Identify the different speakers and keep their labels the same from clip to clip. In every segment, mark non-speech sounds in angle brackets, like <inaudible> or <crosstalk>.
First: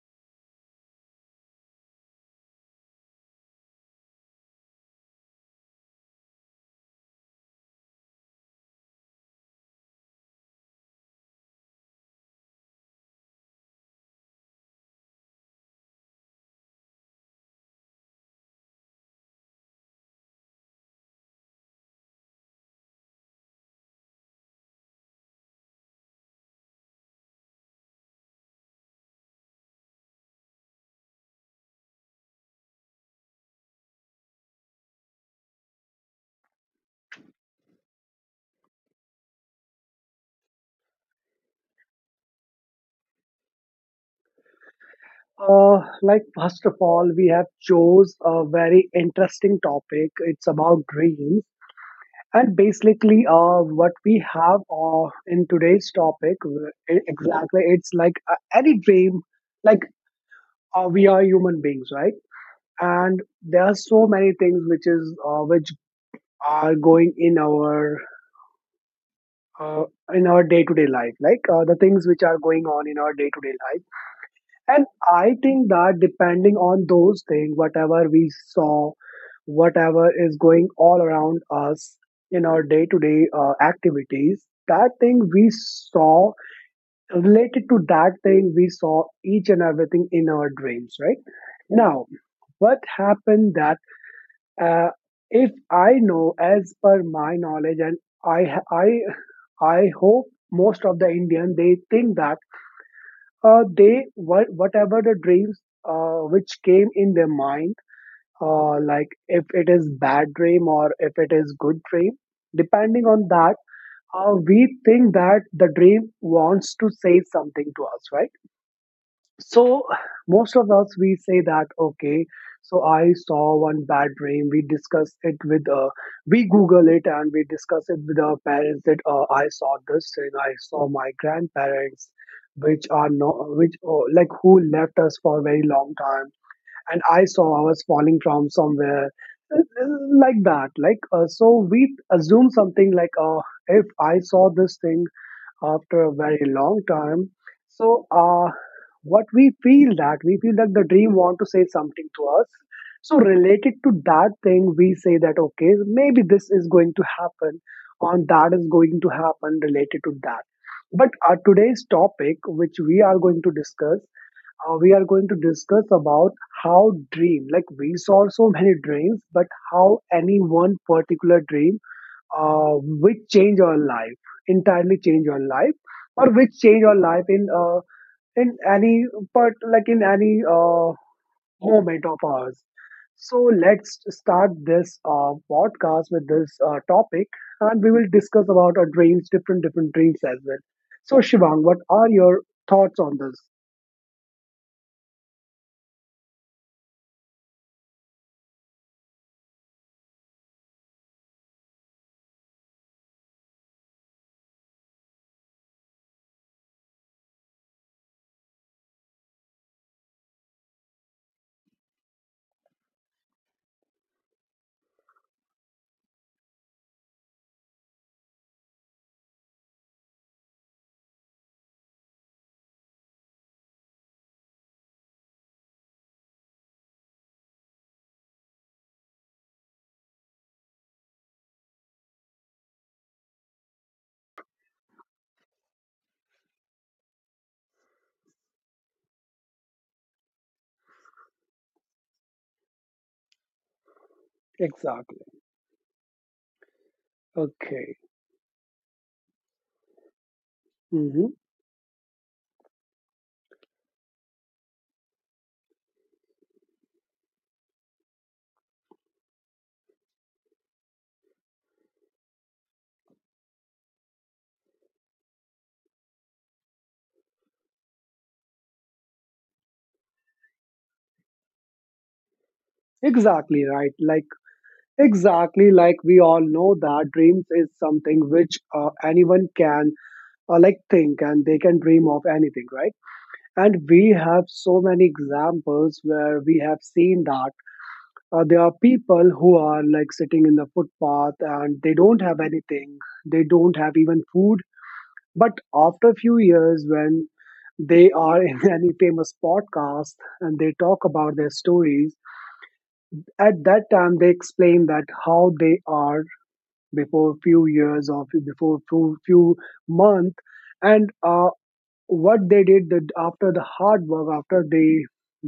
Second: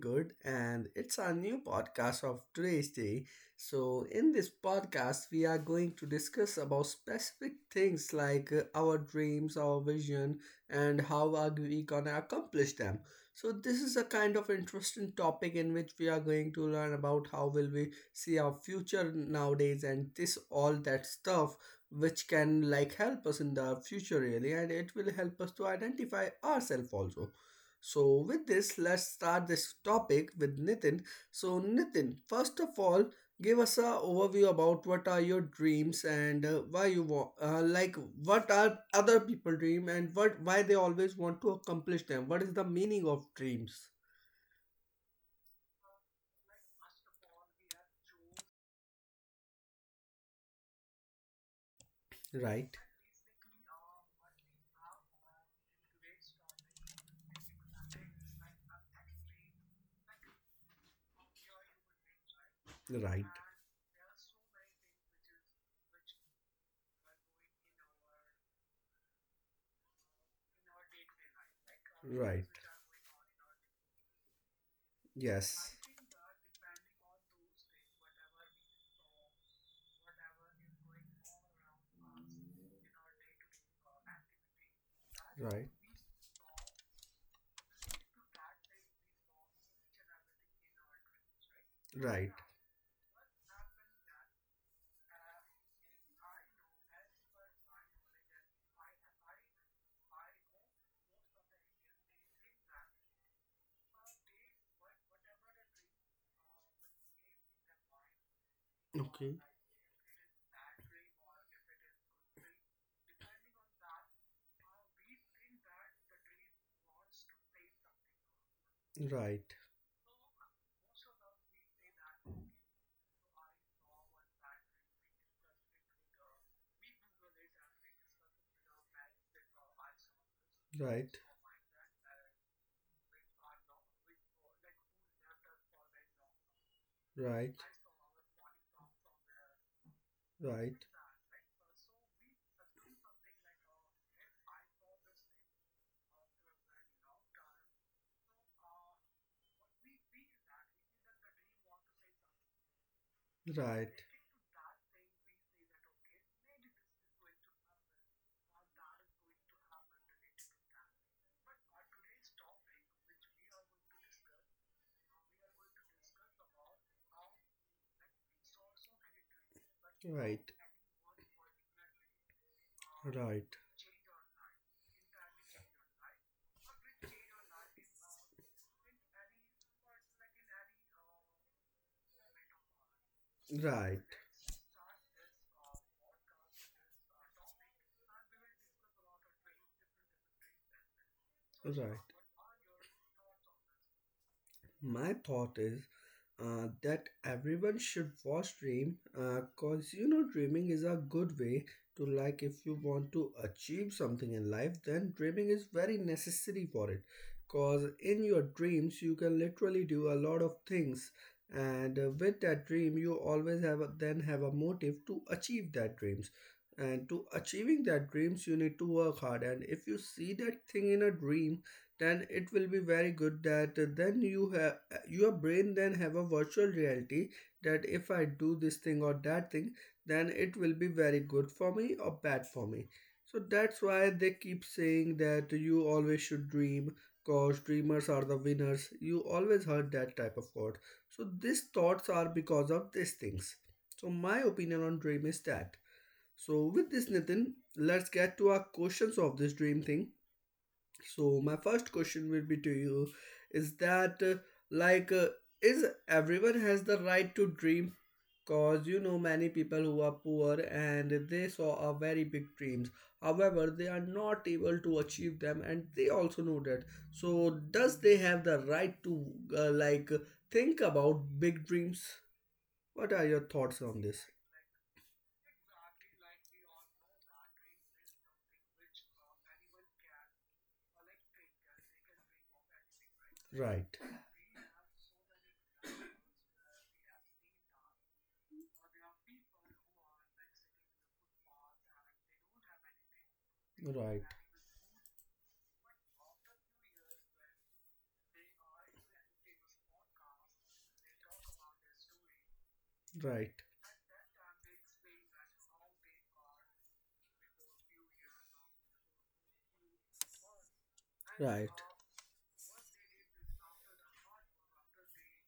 Speaker 1: good. And it's our new podcast of today's day. So, in this podcast, we are going to discuss about specific things like our dreams, our vision, and how are we gonna accomplish them. So, this is a kind of interesting topic in which we are going to learn about how will we see our future nowadays and this all that stuff which can like help us in the future really, and it will help us to identify ourselves also. So with this, let's start this topic with Nitin. So Nitin, first of all, give us a overview about what are your dreams, and why you want, like, what are other people dream, and what why they always want to accomplish them, what is the meaning of dreams?
Speaker 2: Like first of all, we have chose a very interesting topic. It's about dreams, and
Speaker 1: Right.
Speaker 2: basically, what we have in today's topic, exactly, it's like any dream. Like we are human beings, right? And
Speaker 1: Right.
Speaker 2: there are so many things which is which are going uh, in our day to day life, like the things which are
Speaker 1: Right.
Speaker 2: going on in our day to day life. And I think
Speaker 1: Yes.
Speaker 2: that depending on those things, whatever we saw, whatever is going all around us in our day to day activities, that thing we
Speaker 1: Right.
Speaker 2: saw related to that thing we saw each and everything in our dreams, right? Now,
Speaker 1: Right.
Speaker 2: what happened that uh, if I know as per my knowledge, and I, I hope most of the Indian they think that they what whatever the dreams which came in their mind, like
Speaker 1: Okay.
Speaker 2: if it is bad dream or if it is good dream, depending on that, we think that the dream wants to say something to us, right?
Speaker 1: Right.
Speaker 2: So most of us we say that okay. So I saw one bad dream. We discuss it with we Google it and we discuss it with our parents that I saw this thing. I saw my
Speaker 1: Right.
Speaker 2: grandparents, which are no which like who left us for a very long time, and I saw
Speaker 1: Right,
Speaker 2: I was falling from somewhere uh, uh, like that.
Speaker 1: right,
Speaker 2: Like so we assume something like if I saw this thing after a very long time. So, what we feel that the dream want to say something to us. So,
Speaker 1: right,
Speaker 2: related
Speaker 1: right,
Speaker 2: to that thing, we say that okay, maybe this is going to happen, and that is going to happen related to that. But today's topic, which we are going to discuss, we are going to discuss about how dream. Like we saw so many dreams, but how any one particular dream which change your life, entirely change your life or which change your life in any part, like in any moment of ours. So
Speaker 1: right, right.
Speaker 2: let's start this podcast with this topic, and we will discuss about our dreams, different different dreams as well. So Shivang, what
Speaker 1: Right.
Speaker 2: are your thoughts on this?
Speaker 1: My thought is that everyone should watch Dream because, you know, dreaming is a good way to, like, if you want to achieve something in life, then dreaming is very necessary for it because in your dreams you can literally do a lot of things. And with that dream, you always have a, then have a motive to achieve that dreams. And to achieving that dreams, you need to work hard. And if you see that thing in a dream, then it will be very good that then you have your brain then have a virtual reality that if I do this thing or that thing, then it will be very good for me or bad for me. So that's why they keep saying that you always should dream, cause dreamers are the winners. You always heard that type of quote. So these thoughts are because of these things. So my opinion on
Speaker 2: Exactly.
Speaker 1: dream is that. So with this, Nitin,
Speaker 2: Okay.
Speaker 1: let's get to our questions of this dream thing.
Speaker 2: Hmm.
Speaker 1: So my first question will be to you is that, like, is everyone has the right to dream? Cause you know, many people who are poor and they saw a very big dreams, however they are not able to achieve them, and they also know that. So does they have the right to, like, think about big dreams? What are your
Speaker 2: Exactly,
Speaker 1: thoughts
Speaker 2: right,
Speaker 1: on this?
Speaker 2: like exactly, like we all know that dreams is something which anyone can like think, and they can dream of anything, right? And
Speaker 1: Right?
Speaker 2: we have so many examples where we have seen that there are people who are like sitting in the footpath and they don't have anything, they don't have
Speaker 1: Right,
Speaker 2: even food, but after a few years when they are in <laughs> any famous podcast and they talk about their stories,
Speaker 1: right.
Speaker 2: at
Speaker 1: And
Speaker 2: that time they explain that how they are before few years or few months, and what they did, after the hard work, after they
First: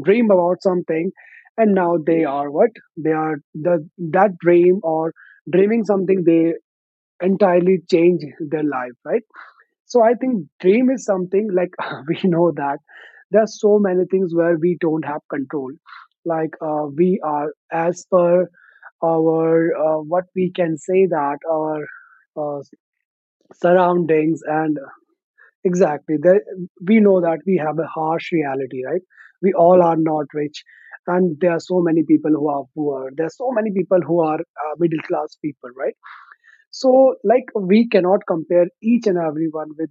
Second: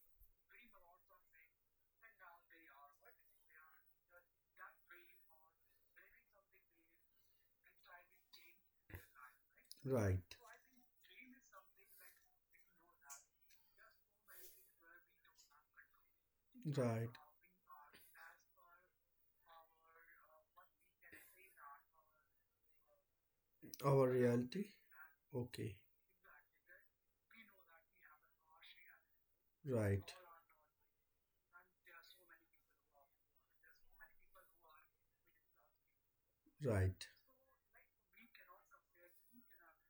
Speaker 2: dream about something and now they are what, they are the that dream or dreaming something, they entirely change their life, right?
Speaker 1: food
Speaker 2: So
Speaker 1: right, and
Speaker 2: I
Speaker 1: right,
Speaker 2: think
Speaker 1: right.
Speaker 2: dream is something like <laughs> we know that there are so many things where we don't have control. Like we are, as per our what we can say that our uh,
Speaker 1: Per our
Speaker 2: surroundings
Speaker 1: reality?
Speaker 2: and
Speaker 1: Okay.
Speaker 2: exactly there, we know that we have a harsh reality, right? We
Speaker 1: We
Speaker 2: all are
Speaker 1: right,
Speaker 2: not rich, and there are so many people who are poor, there are so many people who are middle class people, right?
Speaker 1: right,
Speaker 2: So like we cannot compare each and everyone with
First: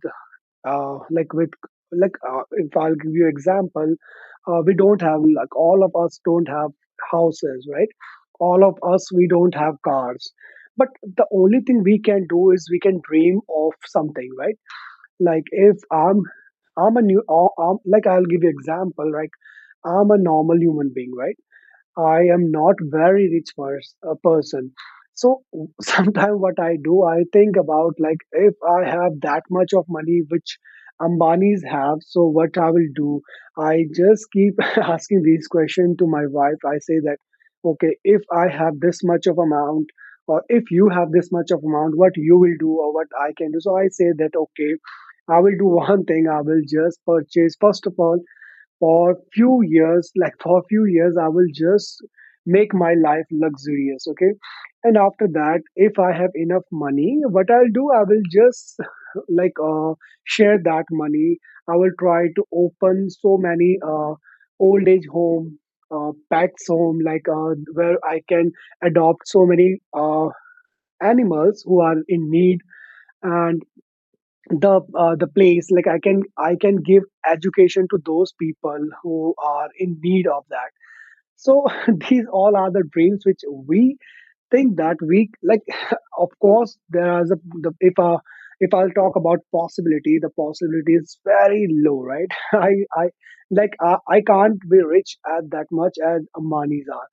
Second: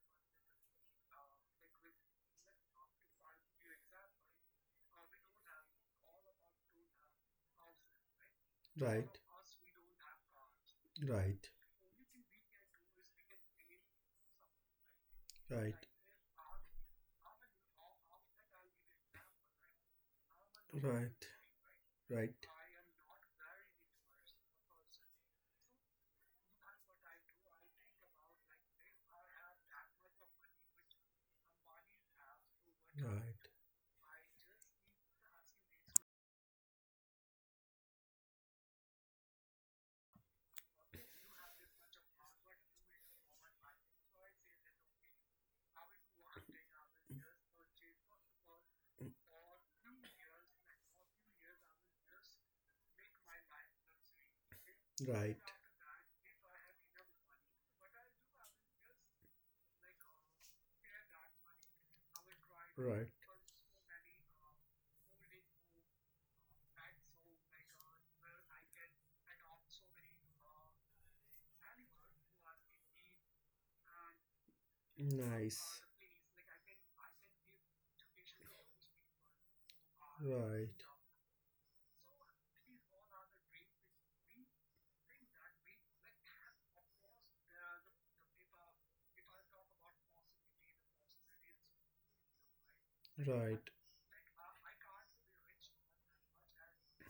Speaker 2: uh, like with like if I'll give you example, we don't have, like all of us don't have houses, right? All of us we don't have cars, but
Speaker 1: have cars.
Speaker 2: the
Speaker 1: Right,
Speaker 2: only thing we can do is we can dream of something, right? Like
Speaker 1: right,
Speaker 2: if I'm a new like I'll give you example, like I'm a normal human being,
Speaker 1: right,
Speaker 2: right? I
Speaker 1: right,
Speaker 2: am not very rich a person. So <laughs> sometimes what I do, I think about, like if I have that much of money which Ambanis have, so what I will do?
Speaker 1: right,
Speaker 2: I just keep <laughs> asking these questions to my wife. I say that, okay, if I have this much of amount, or if you have this much of amount, what you will do or what I can do. So I say that okay, I will do <laughs> one thing. I will just purchase first of all for few years, like for few years I will just make my life luxurious, okay, and after
Speaker 1: right,
Speaker 2: that if I have enough money, what I'll do, I will just <laughs> like share that money. I will try to open
Speaker 1: right.
Speaker 2: so many old age home, pets home, like where I can adopt so many uh, animals who are in need, and the place
Speaker 1: Nice.
Speaker 2: like I can, I can give education to those people who are in need of that.
Speaker 1: Right,
Speaker 2: So <laughs> these all are the dreams which we think that we like <laughs> of course there is if I'll talk about possibility, the possibility is very low, right? <laughs> I
Speaker 1: right,
Speaker 2: like I can't be rich at that much as Ambanis are,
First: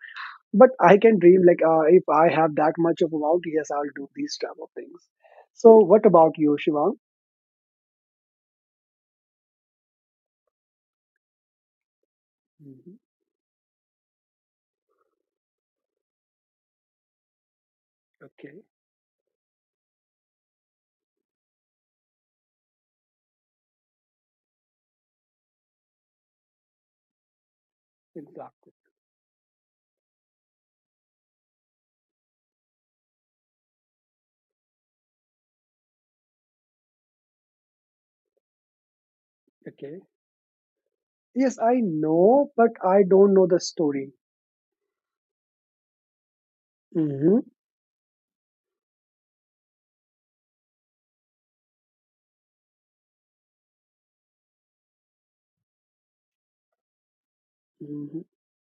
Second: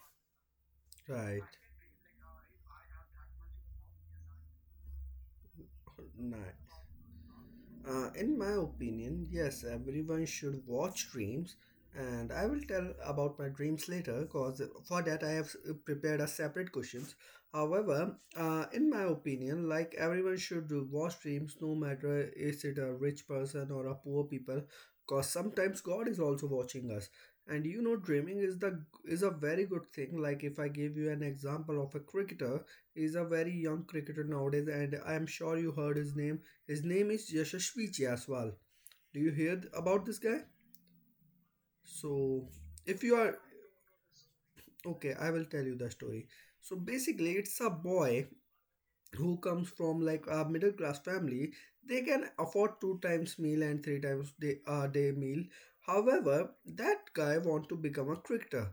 Speaker 2: but I can dream,
Speaker 1: right.
Speaker 2: like if I have that much of amount, yes, I'll do these type of things. So what about you,
Speaker 1: Nice.
Speaker 2: Shivang?
Speaker 1: In my opinion, yes, everyone should watch Dreams, and I will tell
Speaker 2: Mhm.
Speaker 1: about my dreams later because for that I have prepared a separate questions. However,
Speaker 2: Okay.
Speaker 1: in my opinion, like everyone should do watch Dreams, no matter is it a rich person or a poor people, because sometimes God is also watching us. And you know, dreaming is
Speaker 2: Exactly.
Speaker 1: the is a very good thing. Like if I give you an example of a cricketer, he's a very young cricketer nowadays, and I am sure you heard his name. His name is Yashasvi Jaiswal. Do you hear
Speaker 2: Okay.
Speaker 1: about this guy?
Speaker 2: Yes, I
Speaker 1: So,
Speaker 2: know, but
Speaker 1: if
Speaker 2: I
Speaker 1: you
Speaker 2: don't
Speaker 1: are
Speaker 2: know the story.
Speaker 1: okay, I will tell you the story. So, basically,
Speaker 2: Mm-hmm.
Speaker 1: it's a boy who comes from like a middle class family. They can afford two times meal and three times day day meal. However, that guy want to become a
Speaker 2: Mm-hmm.
Speaker 1: cricketer,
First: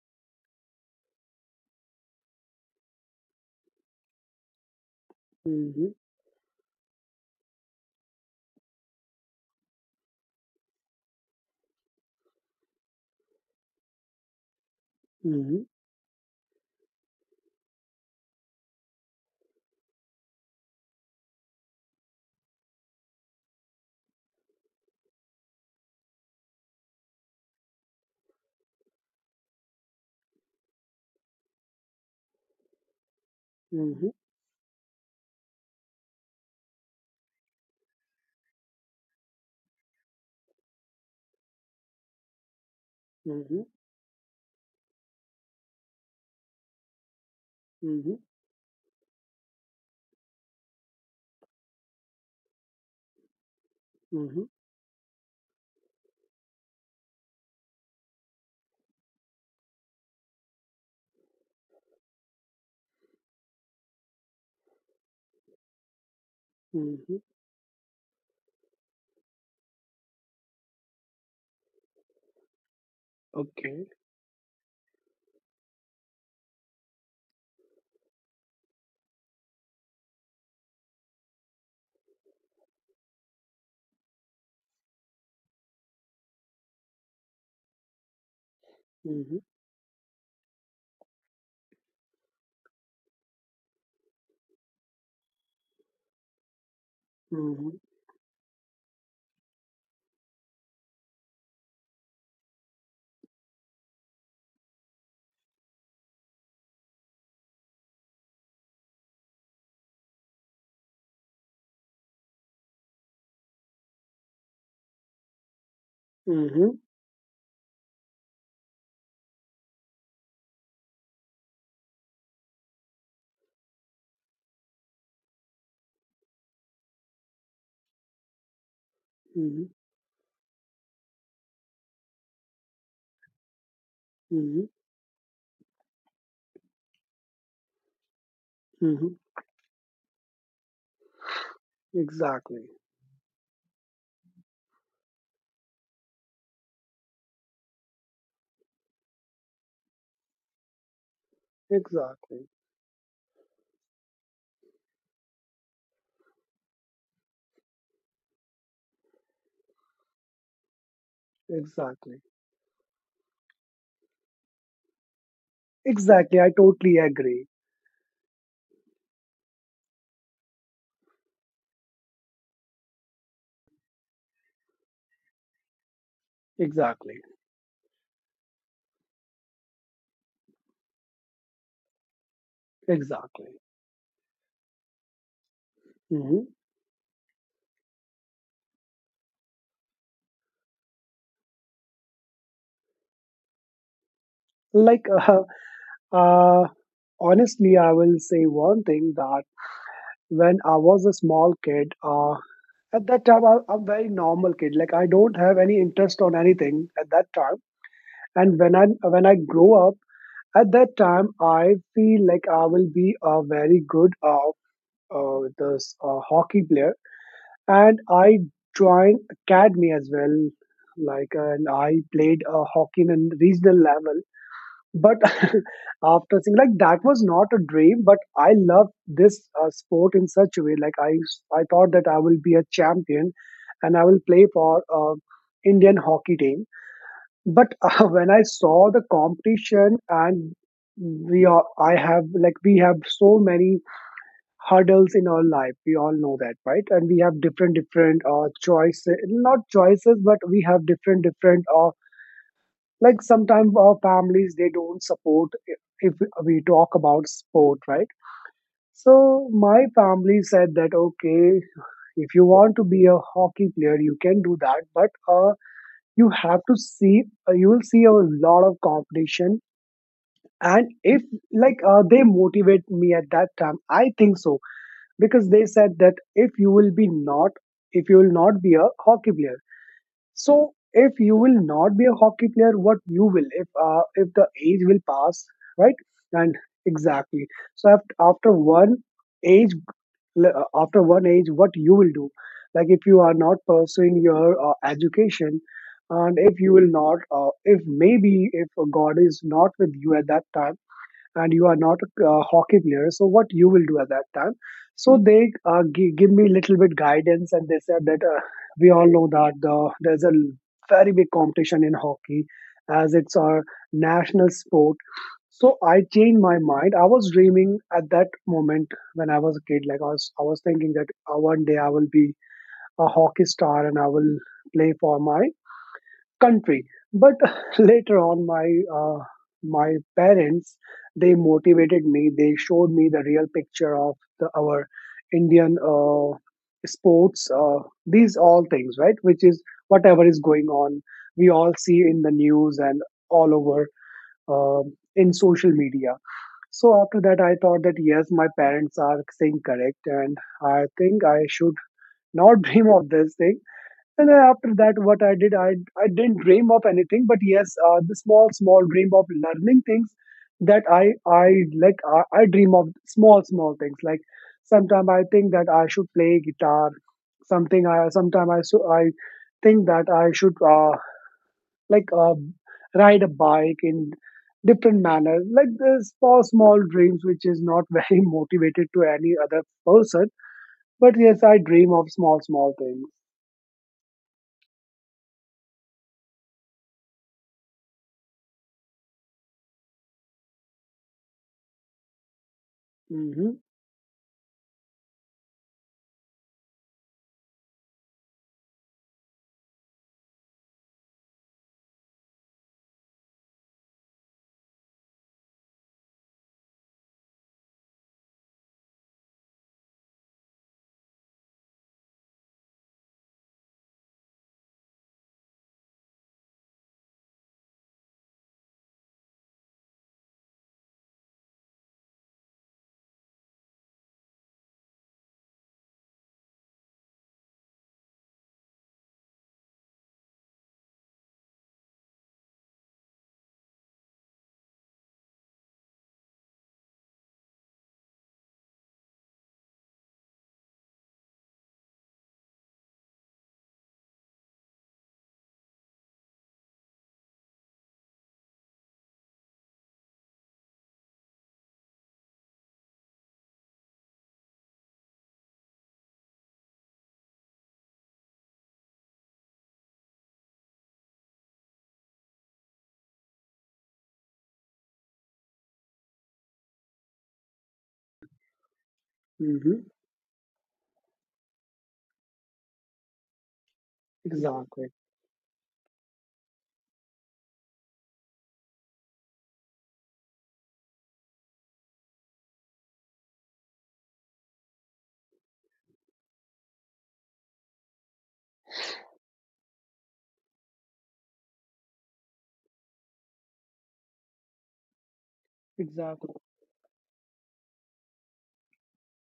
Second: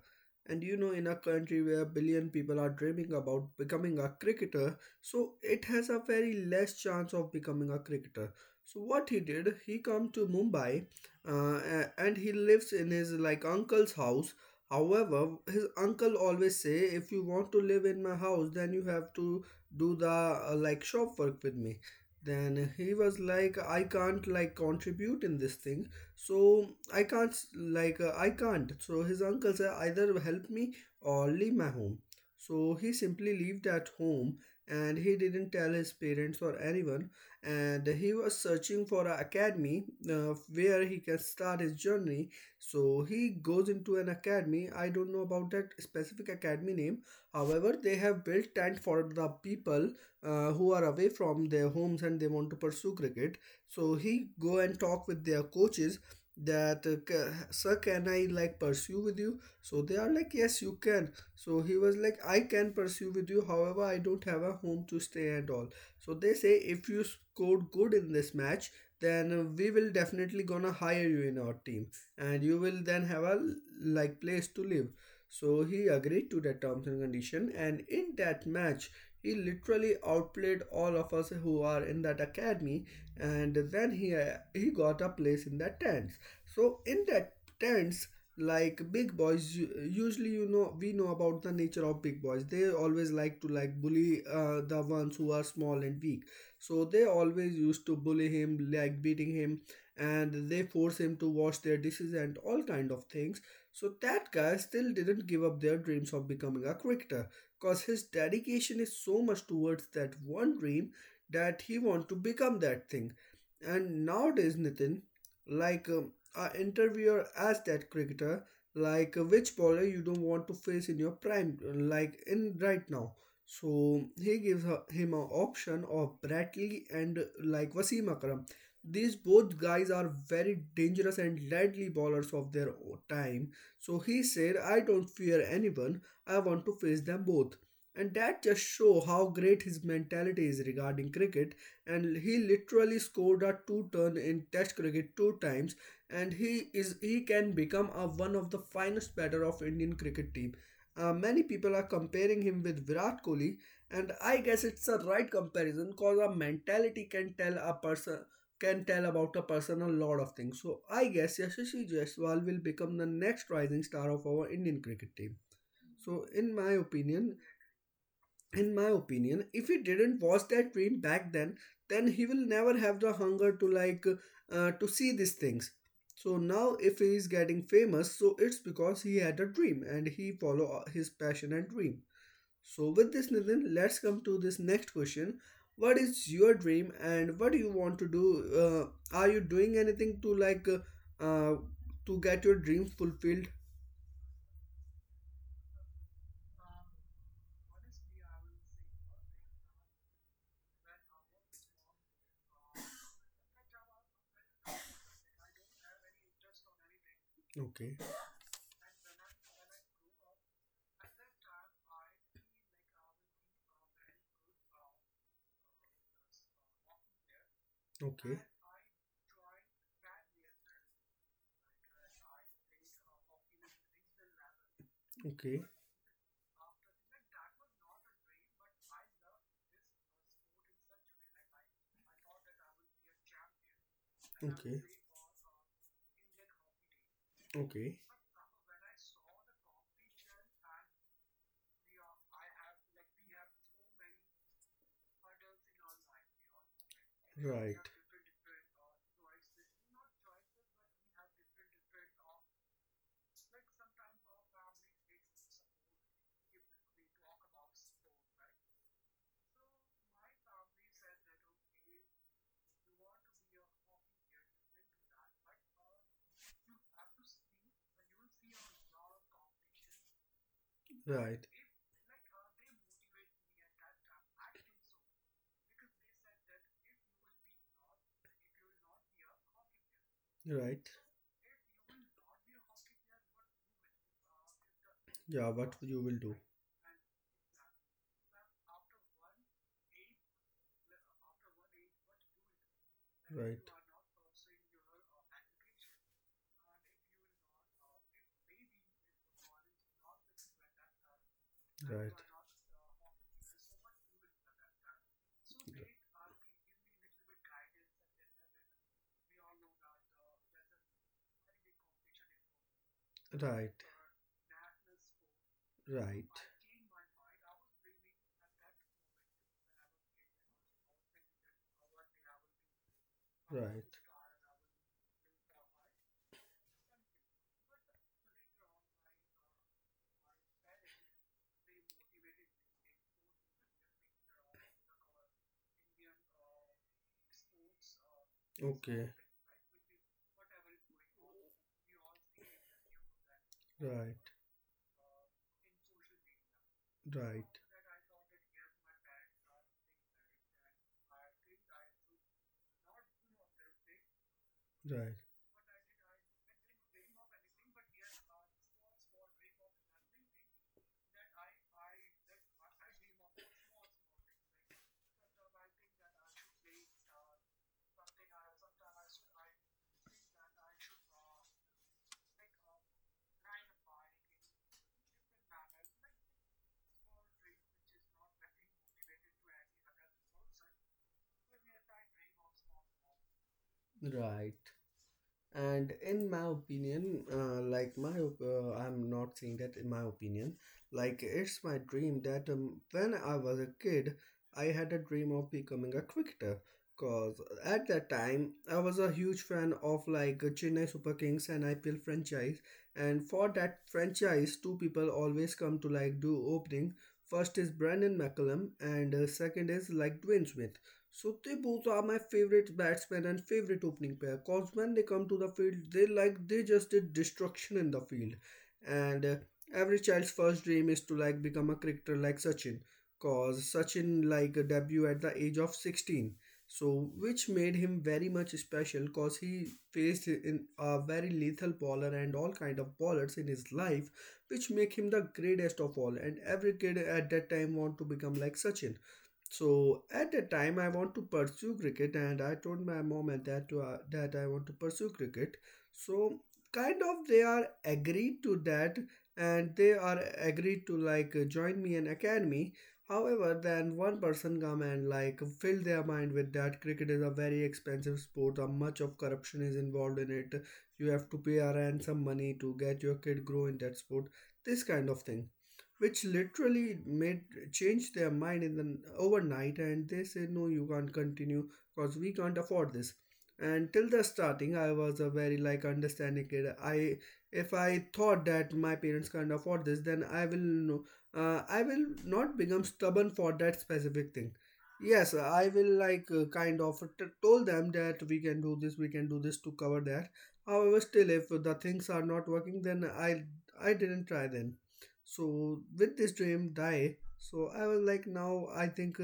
Speaker 1: and you know in a country where a billion people are dreaming about becoming a cricketer, so it has
Speaker 2: Mm-hmm.
Speaker 1: a very less chance of becoming a cricketer. So what he did, he come to Mumbai, and he lives in his like uncle's house. However,
Speaker 2: Mm-hmm.
Speaker 1: his uncle always say, if you want to live in my house then you have to do the like shop work with me. Then he was like, I can't like contribute in this thing. So I can't, like, I can't. So his uncle said, either help me or leave my home. So he simply left at
Speaker 2: Mm-hmm.
Speaker 1: home, and he didn't tell his parents or anyone. And he was searching for an academy where he can start his journey. So he
Speaker 2: Mm-hmm.
Speaker 1: goes into an academy. I don't know about that specific academy name. However, they
Speaker 2: Mm-hmm.
Speaker 1: have built tent for the people who are away from their homes and they want to pursue cricket. So he
Speaker 2: Mm-hmm.
Speaker 1: go and talk with their coaches that, sir, can I like pursue with you? So they are like, yes you can. So he was like, I can pursue with you, however I don't have a home to stay and all. So they say, if you
Speaker 2: Mm-hmm.
Speaker 1: scored good in this match, then we will definitely gonna hire you in our team, and you will then have a
Speaker 2: Okay.
Speaker 1: like place to live. So he agreed to the terms and condition, and in that match, he literally outplayed all of us who are in that academy, and then he got a place in that tents. So in that tents, like big
Speaker 2: Mm-hmm.
Speaker 1: boys, usually, you know, we know about the nature of big boys. They always like to like bully the ones who are small and weak. So they always
Speaker 2: Mm-hmm.
Speaker 1: used to bully him, like beating him, and they force him to wash their dishes and all kind of things. So that guy still didn't give up their dreams of becoming a cricketer, because his dedication is so much towards that one dream that he want to become that thing. And nowadays, Nitin, like a
Speaker 2: Mm-hmm.
Speaker 1: interviewer asked that cricketer, like, which bowler you don't want to face in your prime, like in right now. So he gives her, him an option of Bradley and like Wasim Akram. These both
Speaker 2: Mm-hmm.
Speaker 1: guys are very dangerous and deadly bowlers of their time. So he said,
Speaker 2: Mm-hmm.
Speaker 1: I don't fear anyone, I want to face them both. And that just show
Speaker 2: Mm-hmm.
Speaker 1: how great his mentality is regarding cricket. And he
Speaker 2: Exactly.
Speaker 1: literally scored a two ton in Test cricket two times, and he is he can become a, one of the finest batter of Indian cricket team. Many people are comparing
Speaker 2: Exactly.
Speaker 1: him with Virat Kohli, and I guess it's a right comparison because a mentality can tell a person can tell about a person a lot of things. So I guess Yashasvi
Speaker 2: Exactly.
Speaker 1: Jaiswal will become the next rising star of our Indian cricket team. So
Speaker 2: Exactly. I totally agree.
Speaker 1: in my opinion, if he didn't watch that dream back then he will never have the hunger to like to see these things. So now if he
Speaker 2: Exactly.
Speaker 1: is getting famous, so it's because he had a dream and he follow his passion and dream. So, with this,
Speaker 2: Exactly.
Speaker 1: Nitin, let's come to this next question. What is
Speaker 2: Mm-hmm.
Speaker 1: your dream and what do you want to do? Are you doing anything to like to get your dream fulfilled?
Speaker 2: Like, <laughs> uh, honestly, I will say one thing that when I was a small kid, at that time I, I'm very normal kid, like I don't have any interest on anything at that time.
Speaker 1: Okay,
Speaker 2: And when I, when I grow up, at that time I feel like I will be a very good this hockey player, and I
Speaker 1: okay,
Speaker 2: joined academy as well, like, and I played hockey in a regional level. But <laughs>
Speaker 1: okay,
Speaker 2: after seeing, like that was not a dream, but I loved this sport in such a way. Like I thought that I will be a champion, and I will play for
Speaker 1: okay,
Speaker 2: Indian hockey team. But <laughs>
Speaker 1: okay.
Speaker 2: when I saw the competition, and I have, like we have so many hurdles in our life. We all know that, right? And we have different
Speaker 1: Right,
Speaker 2: different choices, not choices, but we have different different like sometimes our families they don't support if we talk about sport, right? So my family said that okay, if you want to be a hockey player you can do that, but uh, you have to see, you will see a lot of competition. And if,
Speaker 1: right,
Speaker 2: like they motivate me at that time I think so, because they said that if you will not be a hockey player, so
Speaker 1: right.
Speaker 2: if you will not be a hockey player, what you will, if the age will pass,
Speaker 1: Yeah, what
Speaker 2: right?
Speaker 1: you will do?
Speaker 2: And exactly. So age, after one age, what you will do? Like if you are not
Speaker 1: Right,
Speaker 2: pursuing your education, and if you will not, if maybe if God is not with you at that time, and you are not
Speaker 1: right.
Speaker 2: a hockey player, so what you will do at that time? So they give me little bit guidance and they said that, we all know that there's very big competition in hockey, as it's our
Speaker 1: Right,
Speaker 2: national sport. So I
Speaker 1: right,
Speaker 2: changed my mind. I was dreaming at that moment when I was a kid, like I was thinking that one day I will be a hockey star
Speaker 1: right.
Speaker 2: and I will play for my country. But <laughs> later on uh, my parents, they motivated me, they showed me the real picture of our Indian sports, these all things,
Speaker 1: Okay,
Speaker 2: right, which is whatever is going on, we all see in the news and all over
Speaker 1: right,
Speaker 2: um in social media. So after that
Speaker 1: right,
Speaker 2: I thought that yes, my parents are saying correct, and I think I should not <laughs> dream of this thing. And then after that,
Speaker 1: right,
Speaker 2: what I did, I didn't dream of anything, but yes, the small small dream of learning things, that I like I dream of small small things. Like sometimes I think that I should play guitar, something I think that I should like uh, ride a bike in different manners. Like the small small dreams, which is not <laughs> very motivated to any other person, but yes, I dream of small small things.
Speaker 1: right. And in my opinion, like, my I'm not saying that in my opinion, like it's my dream that, when I
Speaker 2: Hmm.
Speaker 1: was a kid, I had a dream of becoming a cricketer, because at that time I was a huge fan of like Chennai Super Kings and IPL franchise. And for that franchise two people always come to like do opening. First is Brandon McCullum, and second is like Dwayne Smith. So they both are my favorite batsmen and favorite opening pair. Cause when they come to the field, they like they just did destruction in the field. And every child's first dream is to like become a cricketer like Sachin. Cause Sachin like debut at the age of 16. So which made him very much special cause he faced in a very lethal bowler and all kind of bowlers in his life which make him the greatest of all, and every kid at that time want to become like Sachin. So at that time, I want to pursue cricket, and I told my mom and dad to, that I want to pursue cricket. So kind of they are agreed to that, and they are agreed to like join me in academy. However, then one person come and like fill their mind with that cricket is a very expensive sport. A much of corruption is involved in it. You have to pay a ransom money to get your kid grow in that sport. This kind of thing which literally made changed their mind in the overnight,
Speaker 2: Hmm.
Speaker 1: and they said, "No, you can't continue because we can't afford this." And till the starting,
Speaker 2: Exactly.
Speaker 1: I was a very like understanding kid. I if I thought that my parents can't afford this, then I will no- I will not become stubborn for that specific thing. Yes, I will like kind of told them that we can do this, we can do this to cover that. However, still if the things are not working, then I didn't try then. So with this
Speaker 2: Exactly.
Speaker 1: dream die, so I was like, now I think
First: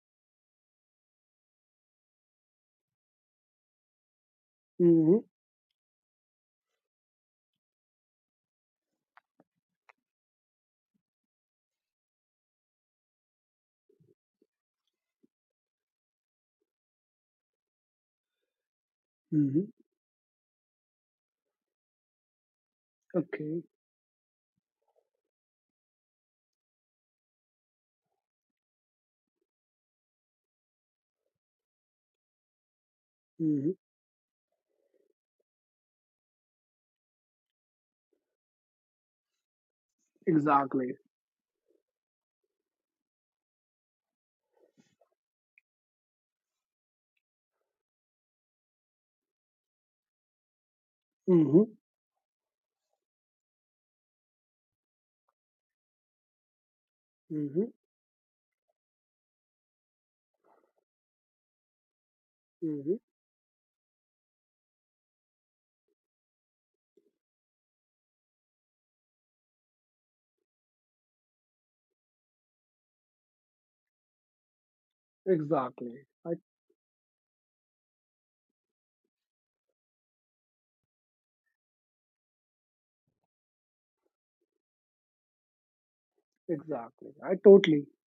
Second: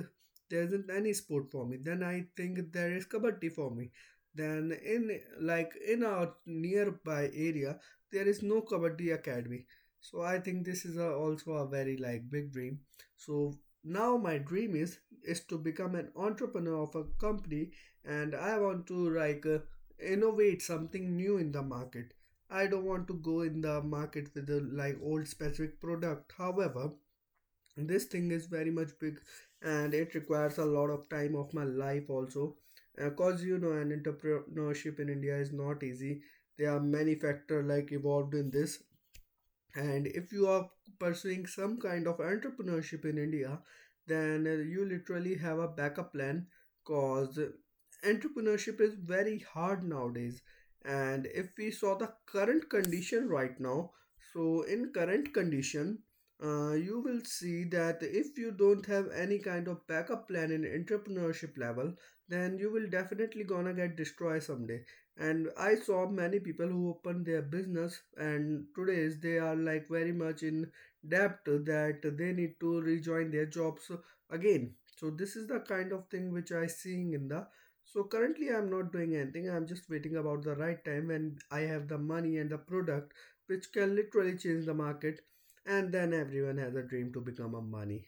Speaker 1: there isn't any sport for me. Then I think there is kabaddi for me. Then
Speaker 2: Mm-hmm.
Speaker 1: in our nearby area, there is no kabaddi academy. So I think this is a, also a very like big dream. So now my dream is to become an entrepreneur of a company, and I want to like
Speaker 2: Mm-hmm.
Speaker 1: innovate something new in the market. I don't want to go in
Speaker 2: Okay.
Speaker 1: the market with the like old specific product. However, this thing is very much big, and it requires a lot of time of my life also. Because you
Speaker 2: Mm-hmm.
Speaker 1: know, an entrepreneurship in India is not easy. There are many factors like involved in this, and if you are
Speaker 2: Exactly.
Speaker 1: pursuing some kind of entrepreneurship in India, then you literally have a backup plan, because entrepreneurship is very hard nowadays. And if we
Speaker 2: Mm-hmm.
Speaker 1: saw the current condition right now, so in current condition, you will see
Speaker 2: Mm-hmm.
Speaker 1: that if you don't have any kind of backup plan in entrepreneurship level, then you will
Speaker 2: Mm-hmm.
Speaker 1: definitely gonna get destroyed someday. And I saw many people who opened their business, and today they are like very much in debt that they need to rejoin their jobs again. So this is the kind
Speaker 2: Exactly.
Speaker 1: of thing
Speaker 2: I
Speaker 1: which I seeing in the. So currently I'm not doing anything, I'm just waiting about the right time when I have the money and the product which can literally change the market. And then everyone has a dream
Speaker 2: exactly.
Speaker 1: to
Speaker 2: I
Speaker 1: become a
Speaker 2: totally.
Speaker 1: money,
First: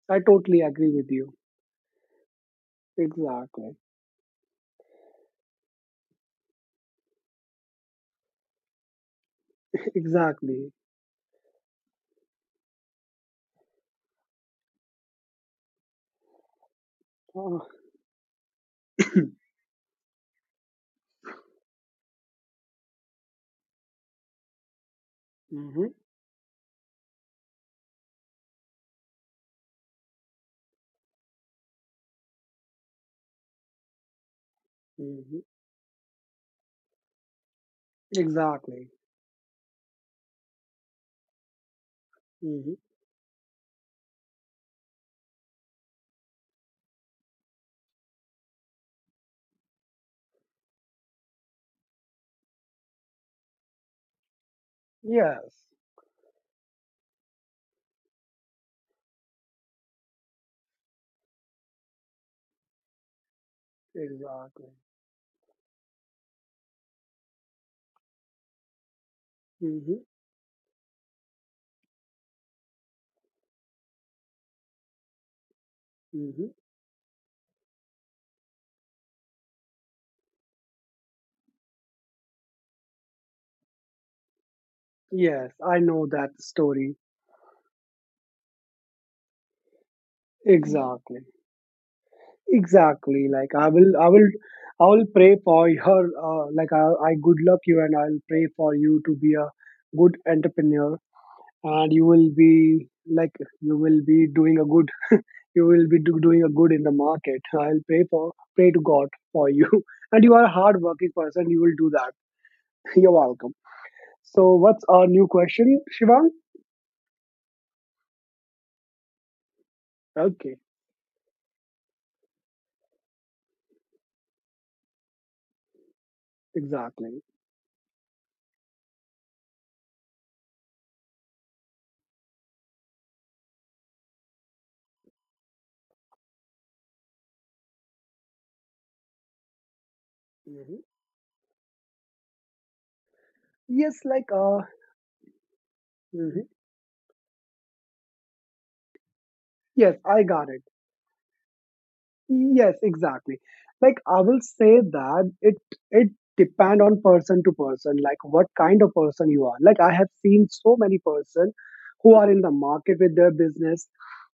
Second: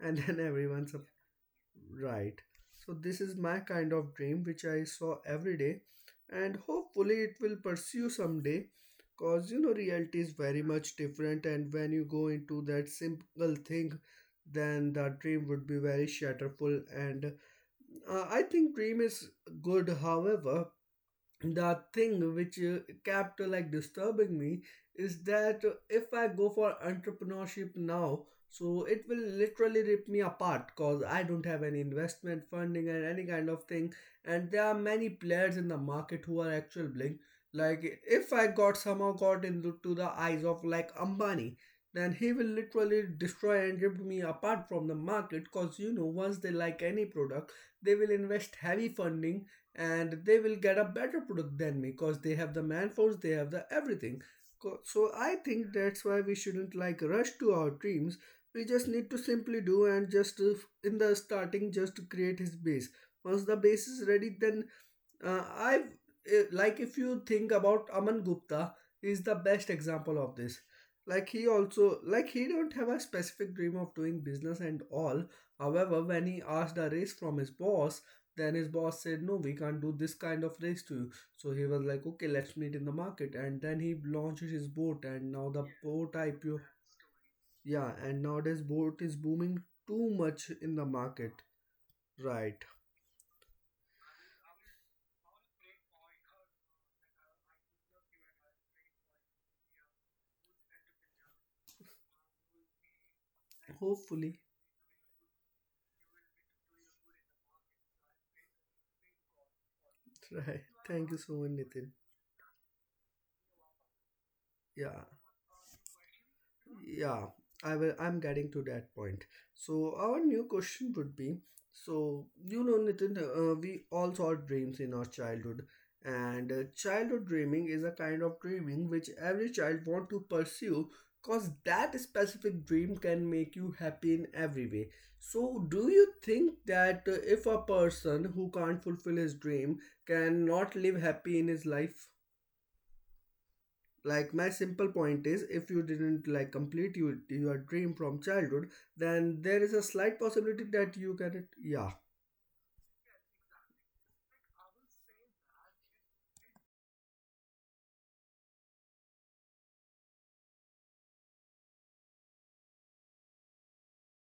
Speaker 1: and
Speaker 2: I
Speaker 1: then <laughs>
Speaker 2: totally agree
Speaker 1: everyone's.
Speaker 2: with you.
Speaker 1: Right. So this is my
Speaker 2: Exactly.
Speaker 1: kind of dream which I saw every day, and hopefully it will pursue someday, because you know,
Speaker 2: <laughs>
Speaker 1: reality is very
Speaker 2: Exactly.
Speaker 1: much different. And when you go into that simple thing, then that dream would be very shatterful. And
Speaker 2: Uh,
Speaker 1: I think dream is good, however the thing which kept like disturbing me is that
Speaker 2: mm-hmm.
Speaker 1: if I go for entrepreneurship now, so it will literally rip me apart, because I don't have any investment funding and any kind of thing. And there are many
Speaker 2: Mm-hmm.
Speaker 1: players in the market who are actual bling. Like if I got
Speaker 2: Exactly.
Speaker 1: somehow got into to the eyes of like Ambani, then he will
Speaker 2: Mm-hmm.
Speaker 1: literally destroy and rip me apart from the market. Because you know, once they like any product, they will invest heavy funding, and they will get a better product than me because they have the manforce, they have the everything. So I
Speaker 2: Yes.
Speaker 1: think that's why we shouldn't like rush to our dreams. We just need to simply do and just in the starting just create his base. Once the base is ready, then
Speaker 2: Exactly.
Speaker 1: uh, I've like if you think about Aman Gupta is the best
Speaker 2: Mm-hmm.
Speaker 1: example of this. Like he also like he don't have a specific dream of doing business and all. However, when he
Speaker 2: Mm-hmm.
Speaker 1: asked a raise from his boss, then his boss said, "No, we can't do this kind of raise to you." So he was like, "Okay, let's meet in the market." And then he launched his boat, and now
Speaker 2: Yes.
Speaker 1: the
Speaker 2: I know
Speaker 1: boat
Speaker 2: that
Speaker 1: IPO.
Speaker 2: story.
Speaker 1: Yeah, and nowadays boat is booming too much in the
Speaker 2: Exactly.
Speaker 1: market. Right.
Speaker 2: Exactly. Like I will pray for your, like I good luck you, and I'll pray for you to be a good entrepreneur, and you will be like you
Speaker 1: <laughs>
Speaker 2: will be
Speaker 1: Hopefully.
Speaker 2: doing a good, you will doing a good in the market. <laughs> I'll pray for, pray to God for you, <laughs> and you are a
Speaker 1: Right.
Speaker 2: hard working
Speaker 1: Thank you so
Speaker 2: person.
Speaker 1: much,
Speaker 2: You will do
Speaker 1: Nitin.
Speaker 2: that. <laughs> You're welcome. So, what's
Speaker 1: Yeah.
Speaker 2: our new question, Shivang?
Speaker 1: Yeah. I'm getting to that point. So our new
Speaker 2: Okay,
Speaker 1: question would be, so you know, Nitin, we all saw dreams in our childhood, and
Speaker 2: exactly.
Speaker 1: childhood dreaming is a kind of dreaming which every child want to pursue, cause that specific dream can make you happy in every way. So do you think that if a person who can't fulfill his dream cannot
Speaker 2: Hmm.
Speaker 1: live happy in his life?
Speaker 2: Yes,
Speaker 1: Like my simple point is if you didn't
Speaker 2: mhm.
Speaker 1: like complete your dream from childhood, then there is a
Speaker 2: Yes,
Speaker 1: slight
Speaker 2: I got it.
Speaker 1: possibility that you can, yeah.
Speaker 2: Yes, exactly. Like I will say that it depend on person to person, like what kind of person you are. Like I have seen so many person who are in the market with their business.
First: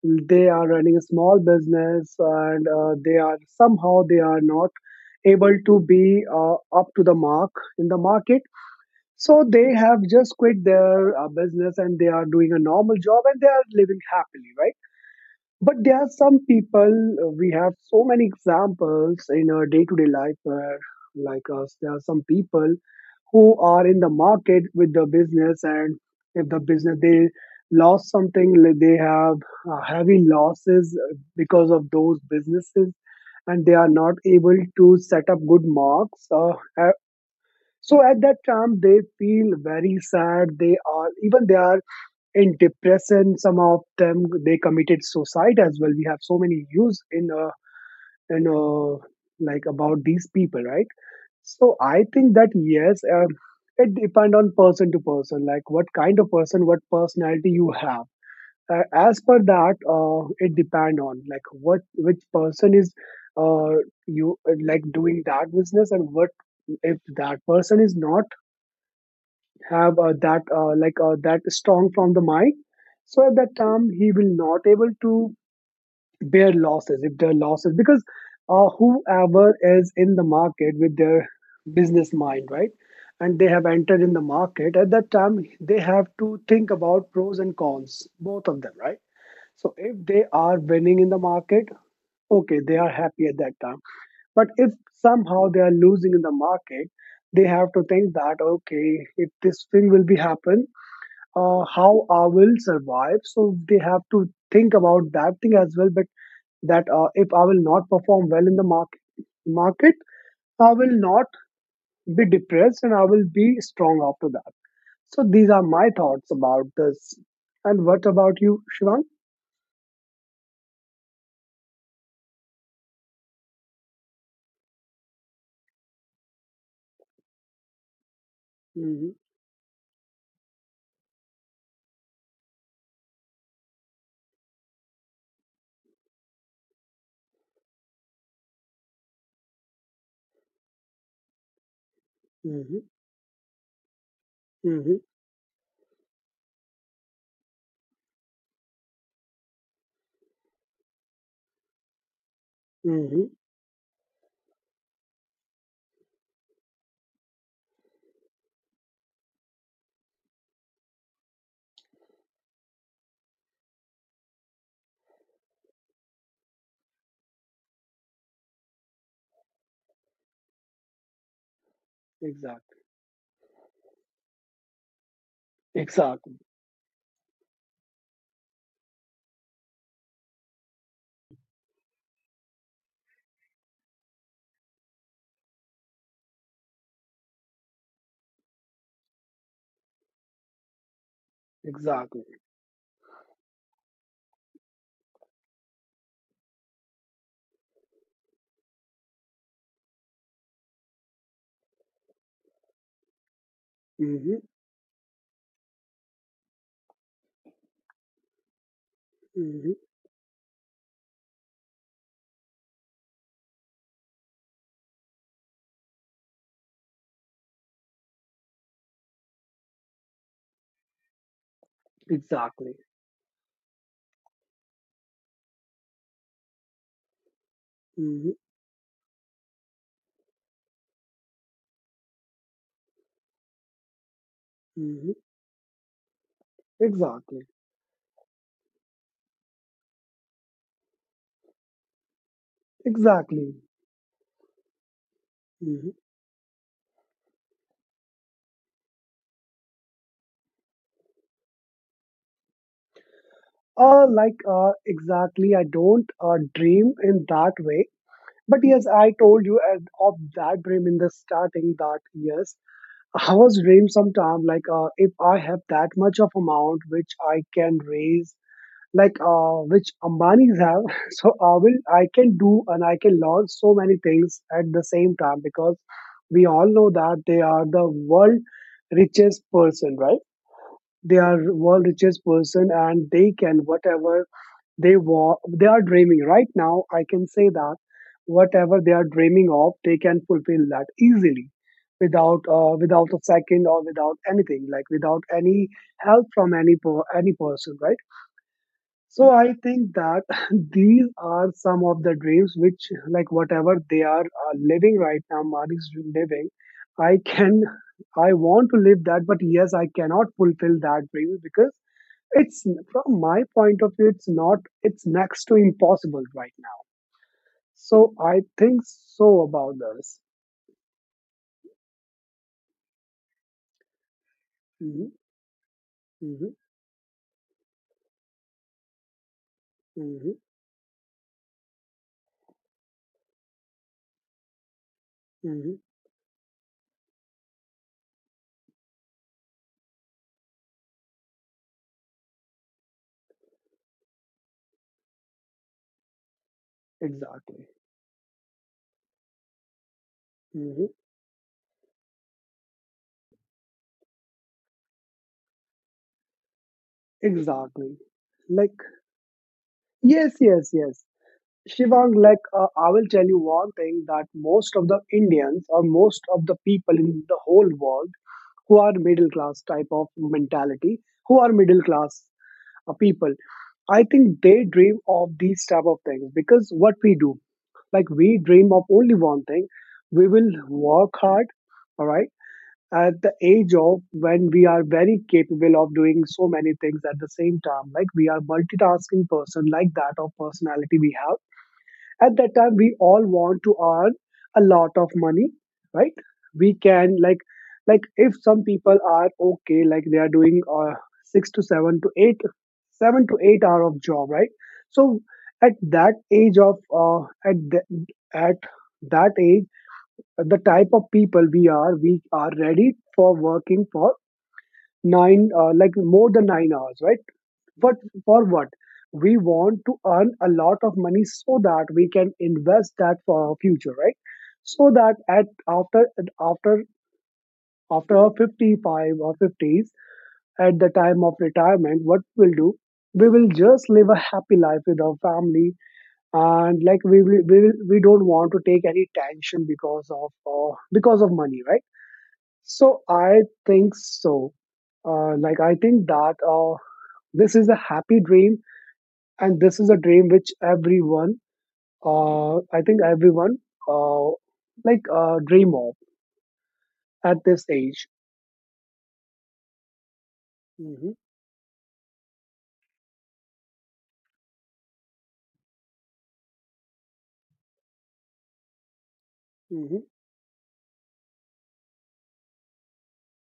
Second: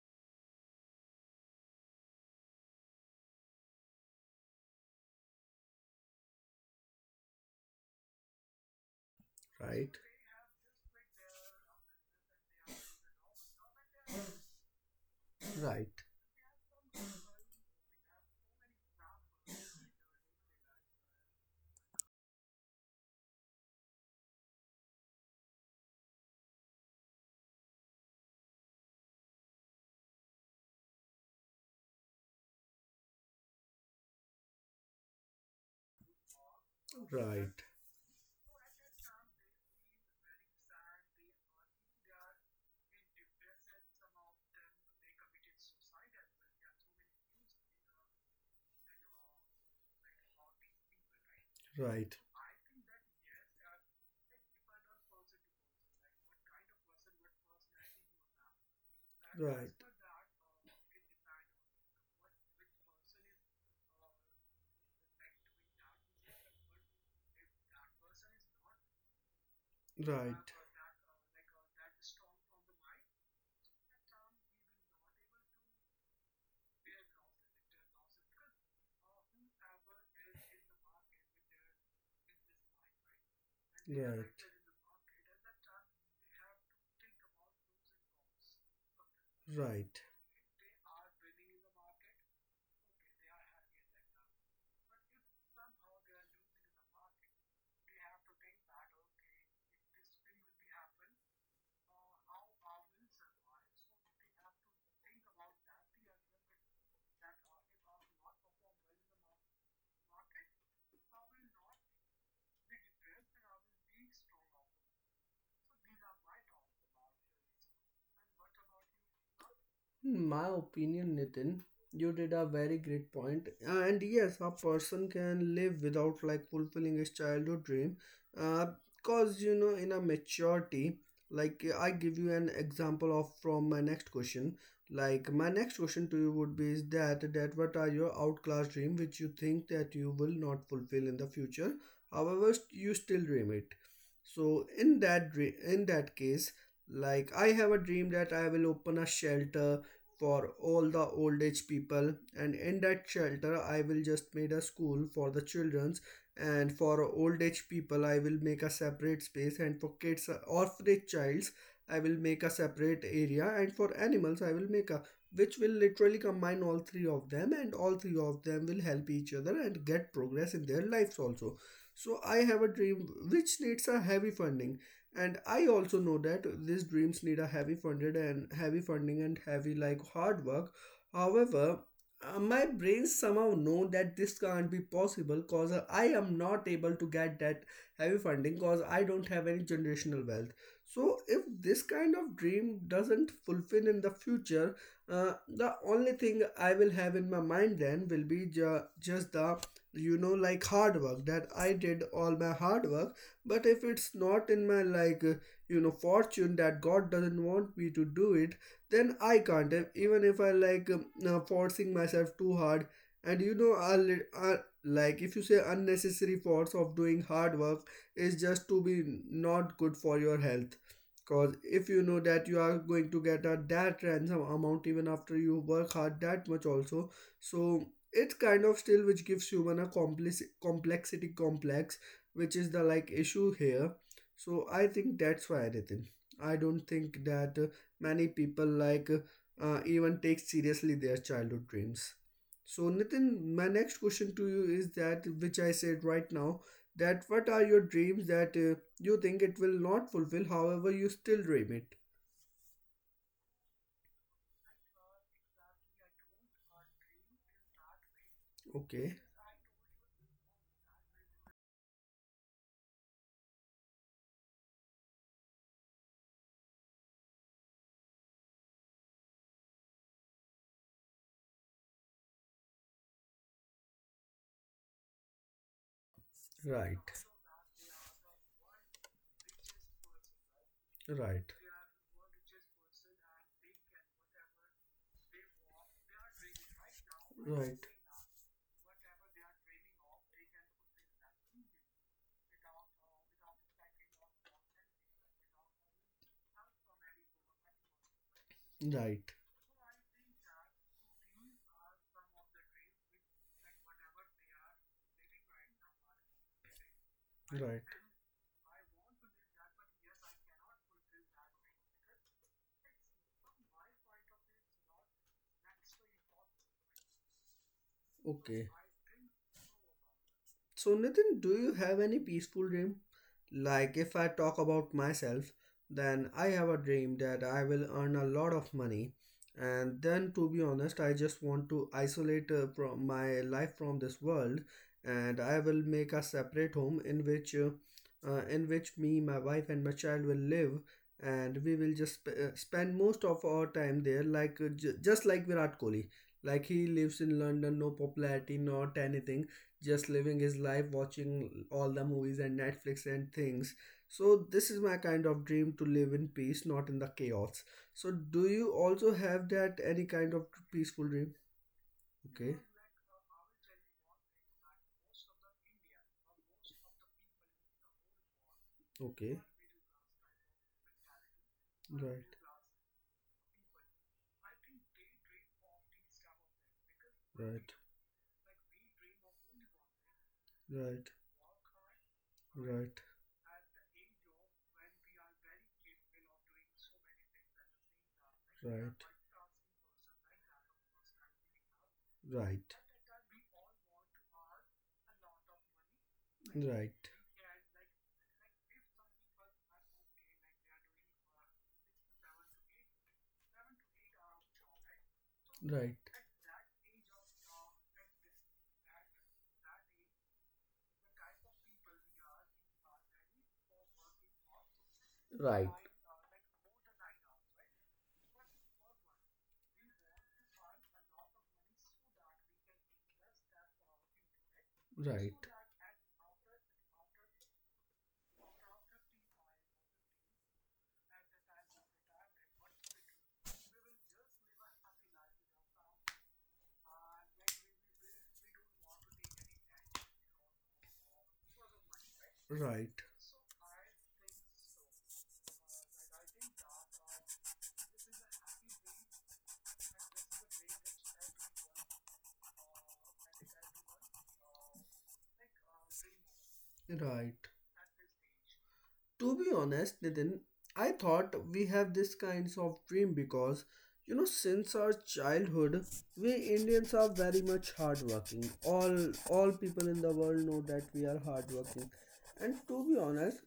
Speaker 2: They are running a small business and they are somehow they are not able to be up to the mark in the market. So they
Speaker 1: Right.
Speaker 2: have just quit their business and they are doing a normal job and they are living happily, right? But there
Speaker 1: Right.
Speaker 2: are some people, we have so many examples in our day to day life where, like us, there are some people who are in the market with the business, and if the business they lost something, like they have heavy losses because of those businesses, and they are not able to set up good marks. Uh,
Speaker 1: Right.
Speaker 2: so at that time, they feel very sad. They are in depression. Some of them they committed suicide as well. We have so many views in in uh, like about these people, right? So I
Speaker 1: Right.
Speaker 2: think that yes, it depend on person to person, like what kind of person, what personality you have. As per
Speaker 1: Right.
Speaker 2: that, it depend on like what, which person is uh, you like doing that business. And what if that person is not have
Speaker 1: Right.
Speaker 2: that, that strong from the mind, so at that time he will not able to bear losses if there are losses. Because whoever is in the market with their business mind, right, and they have entered in the
Speaker 1: Right.
Speaker 2: market, at that time they have to think about pros and cons, both of them, right? So if
Speaker 1: Right.
Speaker 2: they are winning in the market, okay, they are happy at that time. But if somehow they are losing in the market, they have to think that okay, if this thing will be happen, how I will survive. So they have to think about that thing as well. But that if I will not perform well in the market, I will not be depressed and I will be strong after that. So these are my thoughts about this. And what about you, Shivang?
Speaker 1: In my opinion, Nitin, you did a very great point. And yes, a person can live without like fulfilling his childhood dream. Uh,
Speaker 2: Mm-hmm,
Speaker 1: cause you know, in a maturity, like I give you an example of from my next question. Like my next question to you would be is that that what are your outclass dream which you think that you will not fulfill in the future. However,
Speaker 2: mm-hmm,
Speaker 1: you still dream it. So in
Speaker 2: mm-hmm,
Speaker 1: that dream, in that case, like I have a dream that I will open a shelter for all the old age people, and in that
Speaker 2: mm-hmm.
Speaker 1: shelter I will just made a school for the children's. And for old age people I will make a separate space, and for kids orphanage childs I will make a separate area, and for animals I will make a which will literally combine all three of them, and all three of them will help each other and get progress in their lives also. So I have a
Speaker 2: Exactly.
Speaker 1: dream which needs a heavy funding, and I also know
Speaker 2: Exactly.
Speaker 1: that these dreams need a heavy funded and heavy funding and heavy like hard work. However, my brain somehow know that this can't be possible, cause I am not able to get that heavy funding, cause I don't have any generational wealth. So if this kind
Speaker 2: Exactly.
Speaker 1: of dream doesn't fulfill in the future, the only thing I will have in my mind then will be just the you know like hard work that I did all my hard work. But if it's
Speaker 2: Mm-hmm,
Speaker 1: not in my like you know fortune that god doesn't want me to do it, then I can't
Speaker 2: mm-hmm.
Speaker 1: even if I like forcing myself too hard. And you know like if you say unnecessary force of doing hard work is just to be not good for your health. Because if you know that you are
Speaker 2: Exactly.
Speaker 1: going to get a that ransom amount even after you work hard that much also, so it's
Speaker 2: Mm-hmm,
Speaker 1: kind of still which gives human a complexity complex, which is the like issue here. So I
Speaker 2: mm-hmm.
Speaker 1: think that's why, Nitin. I don't think
Speaker 2: Exactly.
Speaker 1: that many people even take seriously their childhood dreams. So, Nitin,
Speaker 2: Exactly.
Speaker 1: my next question to you is that which I said right now, that what are your dreams that you think it will not fulfill, however you still dream it.
Speaker 2: Exactly, I don't dream in that way. But yes, I
Speaker 1: Okay.
Speaker 2: told you at, of that dream in the starting that yes, I was dream sometime like if I have that much of amount which I can raise, like which Ambanis have, <laughs> so I can do and I can launch so many things at the same time, because we all know
Speaker 1: Right.
Speaker 2: that they are the world richest person, right? They
Speaker 1: Right.
Speaker 2: are world richest person and they can whatever they are dreaming right now. I can say that
Speaker 1: Right.
Speaker 2: whatever they are dreaming of, they can fulfill that easily without without a second or without anything, like without any help from any person, right?
Speaker 1: Right.
Speaker 2: So I think that <laughs> these are some of the dreams which, like whatever they are living right now, Mari's living, I can
Speaker 1: Right.
Speaker 2: I want to live that. But yes I cannot fulfill that dream because it's, from my point of view, it's not, it's next to impossible right now. So I
Speaker 1: Okay.
Speaker 2: think so about this.
Speaker 1: So, Nitin, do you have any peaceful dream? Like, if I talk about
Speaker 2: Hmm.
Speaker 1: myself, then I
Speaker 2: Hmm.
Speaker 1: have a dream that I will earn a lot of money. And
Speaker 2: Hmm.
Speaker 1: then, to be honest, I just want to isolate from my life from this world, and I
Speaker 2: Hmm.
Speaker 1: will make a separate home in which me, my wife, and my child will live, and we will just spend most of our time there, like just like Virat Kohli. Like he lives in
Speaker 2: Exactly.
Speaker 1: London, no popularity, not anything, just living his
Speaker 2: Hmm.
Speaker 1: life, watching all the movies and Netflix and things. So this is my kind of dream, to live in peace, not in the chaos.
Speaker 2: Exactly.
Speaker 1: So do you
Speaker 2: Like,
Speaker 1: also have that any kind
Speaker 2: yes,
Speaker 1: of
Speaker 2: yes, yes.
Speaker 1: peaceful dream?
Speaker 2: Shivang, like,
Speaker 1: Okay.
Speaker 2: I will tell you one thing that most of the Indians or most of the people in the whole world who are middle
Speaker 1: Okay.
Speaker 2: class type of mentality, who are middle class
Speaker 1: Right.
Speaker 2: people, I think they dream of these type of things. Because what we do,
Speaker 1: Right.
Speaker 2: like we dream of only one thing. We will
Speaker 1: Right.
Speaker 2: work hard, all right,
Speaker 1: Right.
Speaker 2: at the age of when we are very capable of doing so many things at the same time. Like we are
Speaker 1: right
Speaker 2: multitasking person, like that of personality we have at that
Speaker 1: right
Speaker 2: time. We all want to earn a lot of money, right? We
Speaker 1: right
Speaker 2: can like if some people are okay, like they are doing 6 to 7 to 8 7 to 8 hour of job, right? So at
Speaker 1: right
Speaker 2: that
Speaker 1: right
Speaker 2: age of at the, at that age, the type of people we are, we are ready for working for 9 like more than 9 hours, right? What for what? We want to earn a lot of money so that we can invest that for our future, right? So that
Speaker 1: right
Speaker 2: at after after our 55 or 50s, at the time of retirement, what we'll do, we will just live a happy life with our family, and like we don't want to take any tension because of money, right? So I think so. Like I think that this is a happy dream, and this is a dream which everyone, I think everyone, uh, dream of
Speaker 1: right right
Speaker 2: at this age.
Speaker 1: To be honest, Nitin, I
Speaker 2: Hmm.
Speaker 1: thought we have this kinds of dream, because you know since our childhood we Indians are very much hardworking. All people in
Speaker 2: Hmm.
Speaker 1: the world know that we are hardworking. And to be honest,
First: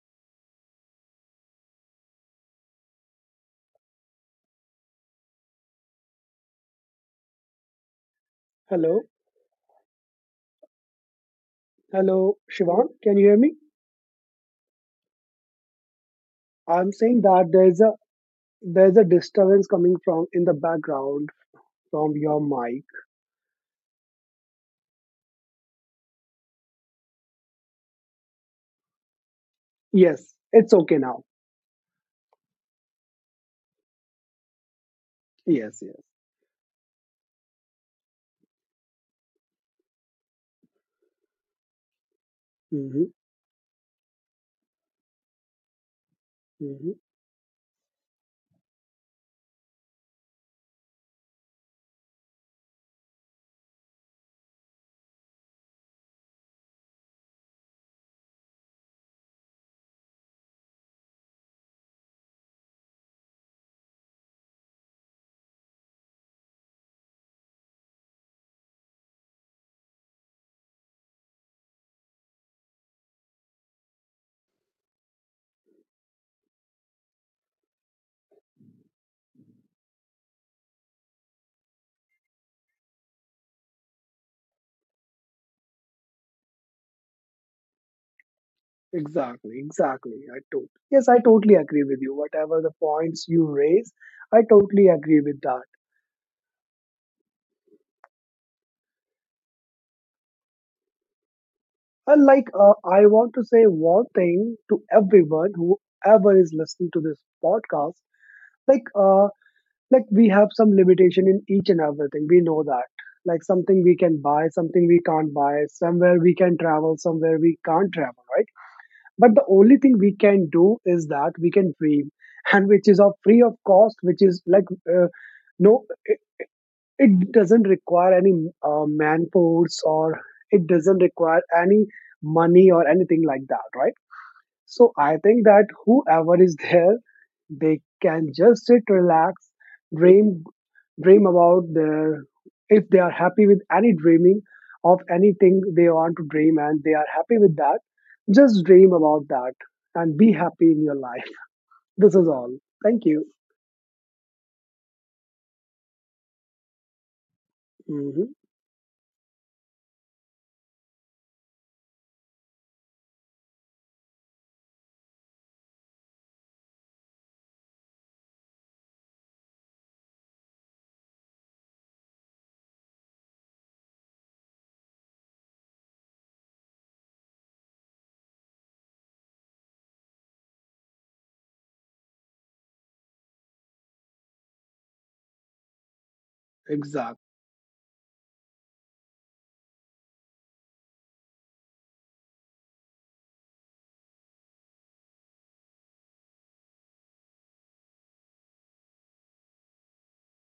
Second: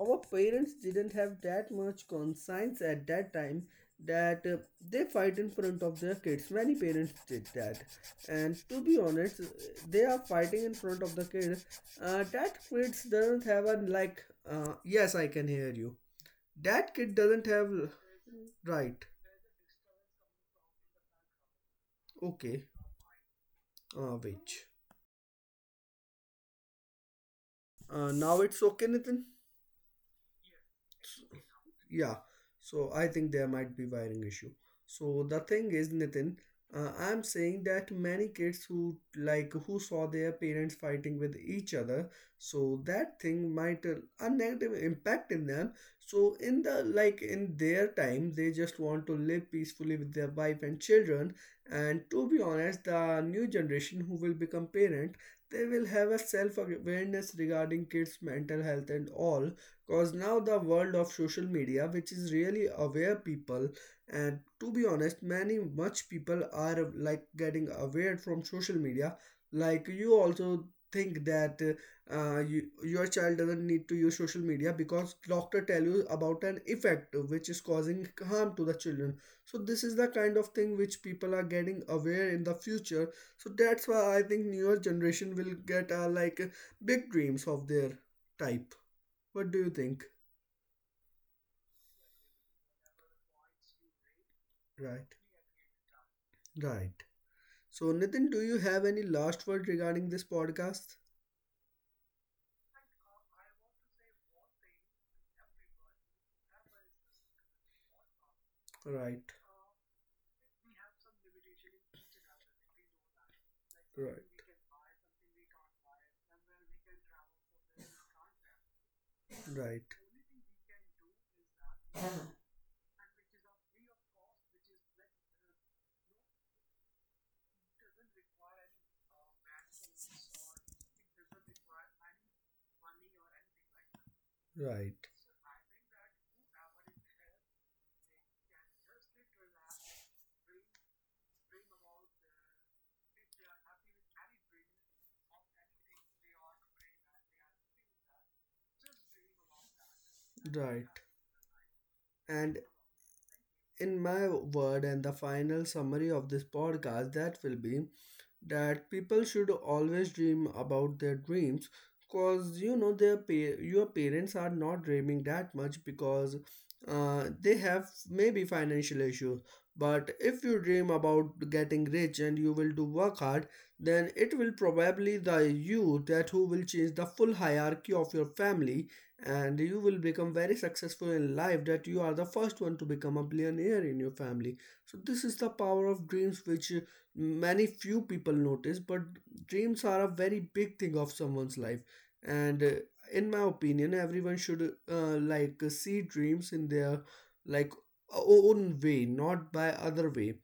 Speaker 1: our parents didn't have that much conscience at that time that they fight in front of their kids. Many parents did that, and to be
Speaker 2: Hello,
Speaker 1: honest, they are fighting in front of the kids.
Speaker 2: hello,
Speaker 1: That
Speaker 2: Shivan,
Speaker 1: kids
Speaker 2: can you hear
Speaker 1: doesn't
Speaker 2: me?
Speaker 1: have a like. Yes, I can hear you.
Speaker 2: I'm
Speaker 1: That kid
Speaker 2: saying
Speaker 1: doesn't
Speaker 2: that
Speaker 1: have.
Speaker 2: there's a
Speaker 1: Right.
Speaker 2: disturbance coming from in the background from your
Speaker 1: Okay.
Speaker 2: mic.
Speaker 1: Which? Now it's okay, Nathan.
Speaker 2: Yes, it's okay now.
Speaker 1: Yeah, so I think there might be wiring issue. So the thing
Speaker 2: Yes,
Speaker 1: is,
Speaker 2: yes.
Speaker 1: Nitin, I'm saying that many kids who like who saw their parents fighting with each other, so
Speaker 2: Hmm.
Speaker 1: that thing might a negative impact in them. So in the
Speaker 2: Hmm.
Speaker 1: like in their time they just want to live peacefully with their wife and children. And to be honest, the new generation who will become parent, they will have a self awareness regarding kids mental health and all. Cause now the world of social media, which is really aware people, and to be honest, many much people are like getting aware from social media. Like you also think that you, your child doesn't need to use social media because doctor tell you about an effect which is causing harm to the children. So this is the kind of thing which people are getting aware in the future. So that's why I think newer generation will get like big dreams of their type. What do
Speaker 2: exactly
Speaker 1: you think?
Speaker 2: exactly i tot yes I totally agree with you whatever the points you raise. I totally
Speaker 1: Right,
Speaker 2: agree with that.
Speaker 1: right. So, Nitin, do you have any last word regarding this podcast?
Speaker 2: And like, I want to say one thing to everyone, whoever is listening to this podcast. Like,
Speaker 1: Right,
Speaker 2: uh, like we have some limitation in each and everything. We know that. Like something we can
Speaker 1: right,
Speaker 2: buy, something we can't buy. Somewhere we can travel, somewhere we can't travel, right? But the only
Speaker 1: right.
Speaker 2: thing we can do is that we can dream, <laughs> and which is of free of cost, which is like no. It doesn't require any man force or it doesn't require any money or anything like that, right? So
Speaker 1: Right.
Speaker 2: I think that whoever is there, they can just sit, relax, dream, dream about their, if they are happy with any dreaming of anything they want to dream and they are happy with that, just dream about that and be happy in
Speaker 1: Right.
Speaker 2: your life. This is all.
Speaker 1: And
Speaker 2: Thank you.
Speaker 1: in my word and the final summary of this podcast that will be
Speaker 2: Hmm.
Speaker 1: that people should always dream about their dreams, because you know their your parents are not dreaming that much because they have maybe financial issues. But if you dream about getting rich and you will do work hard, then it will probably the you that who will change the full hierarchy of your family, and you will become very successful in life that you are the first one to become a billionaire in your family. So this is the power of dreams which
Speaker 2: Exact.
Speaker 1: many few people notice, but dreams are a very big thing of someone's life. And in my opinion everyone should see dreams in their like own way, not by other way.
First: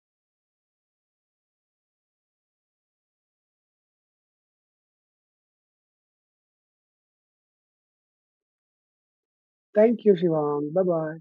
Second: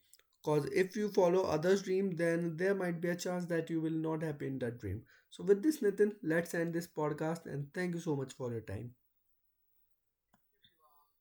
Speaker 1: Because if you follow others dream, then there might be a chance that you will not happy in that dream. So, with this, Nitin, let's end this podcast, and thank you so much for your time.
Speaker 2: Thank you, Shivang. Bye bye.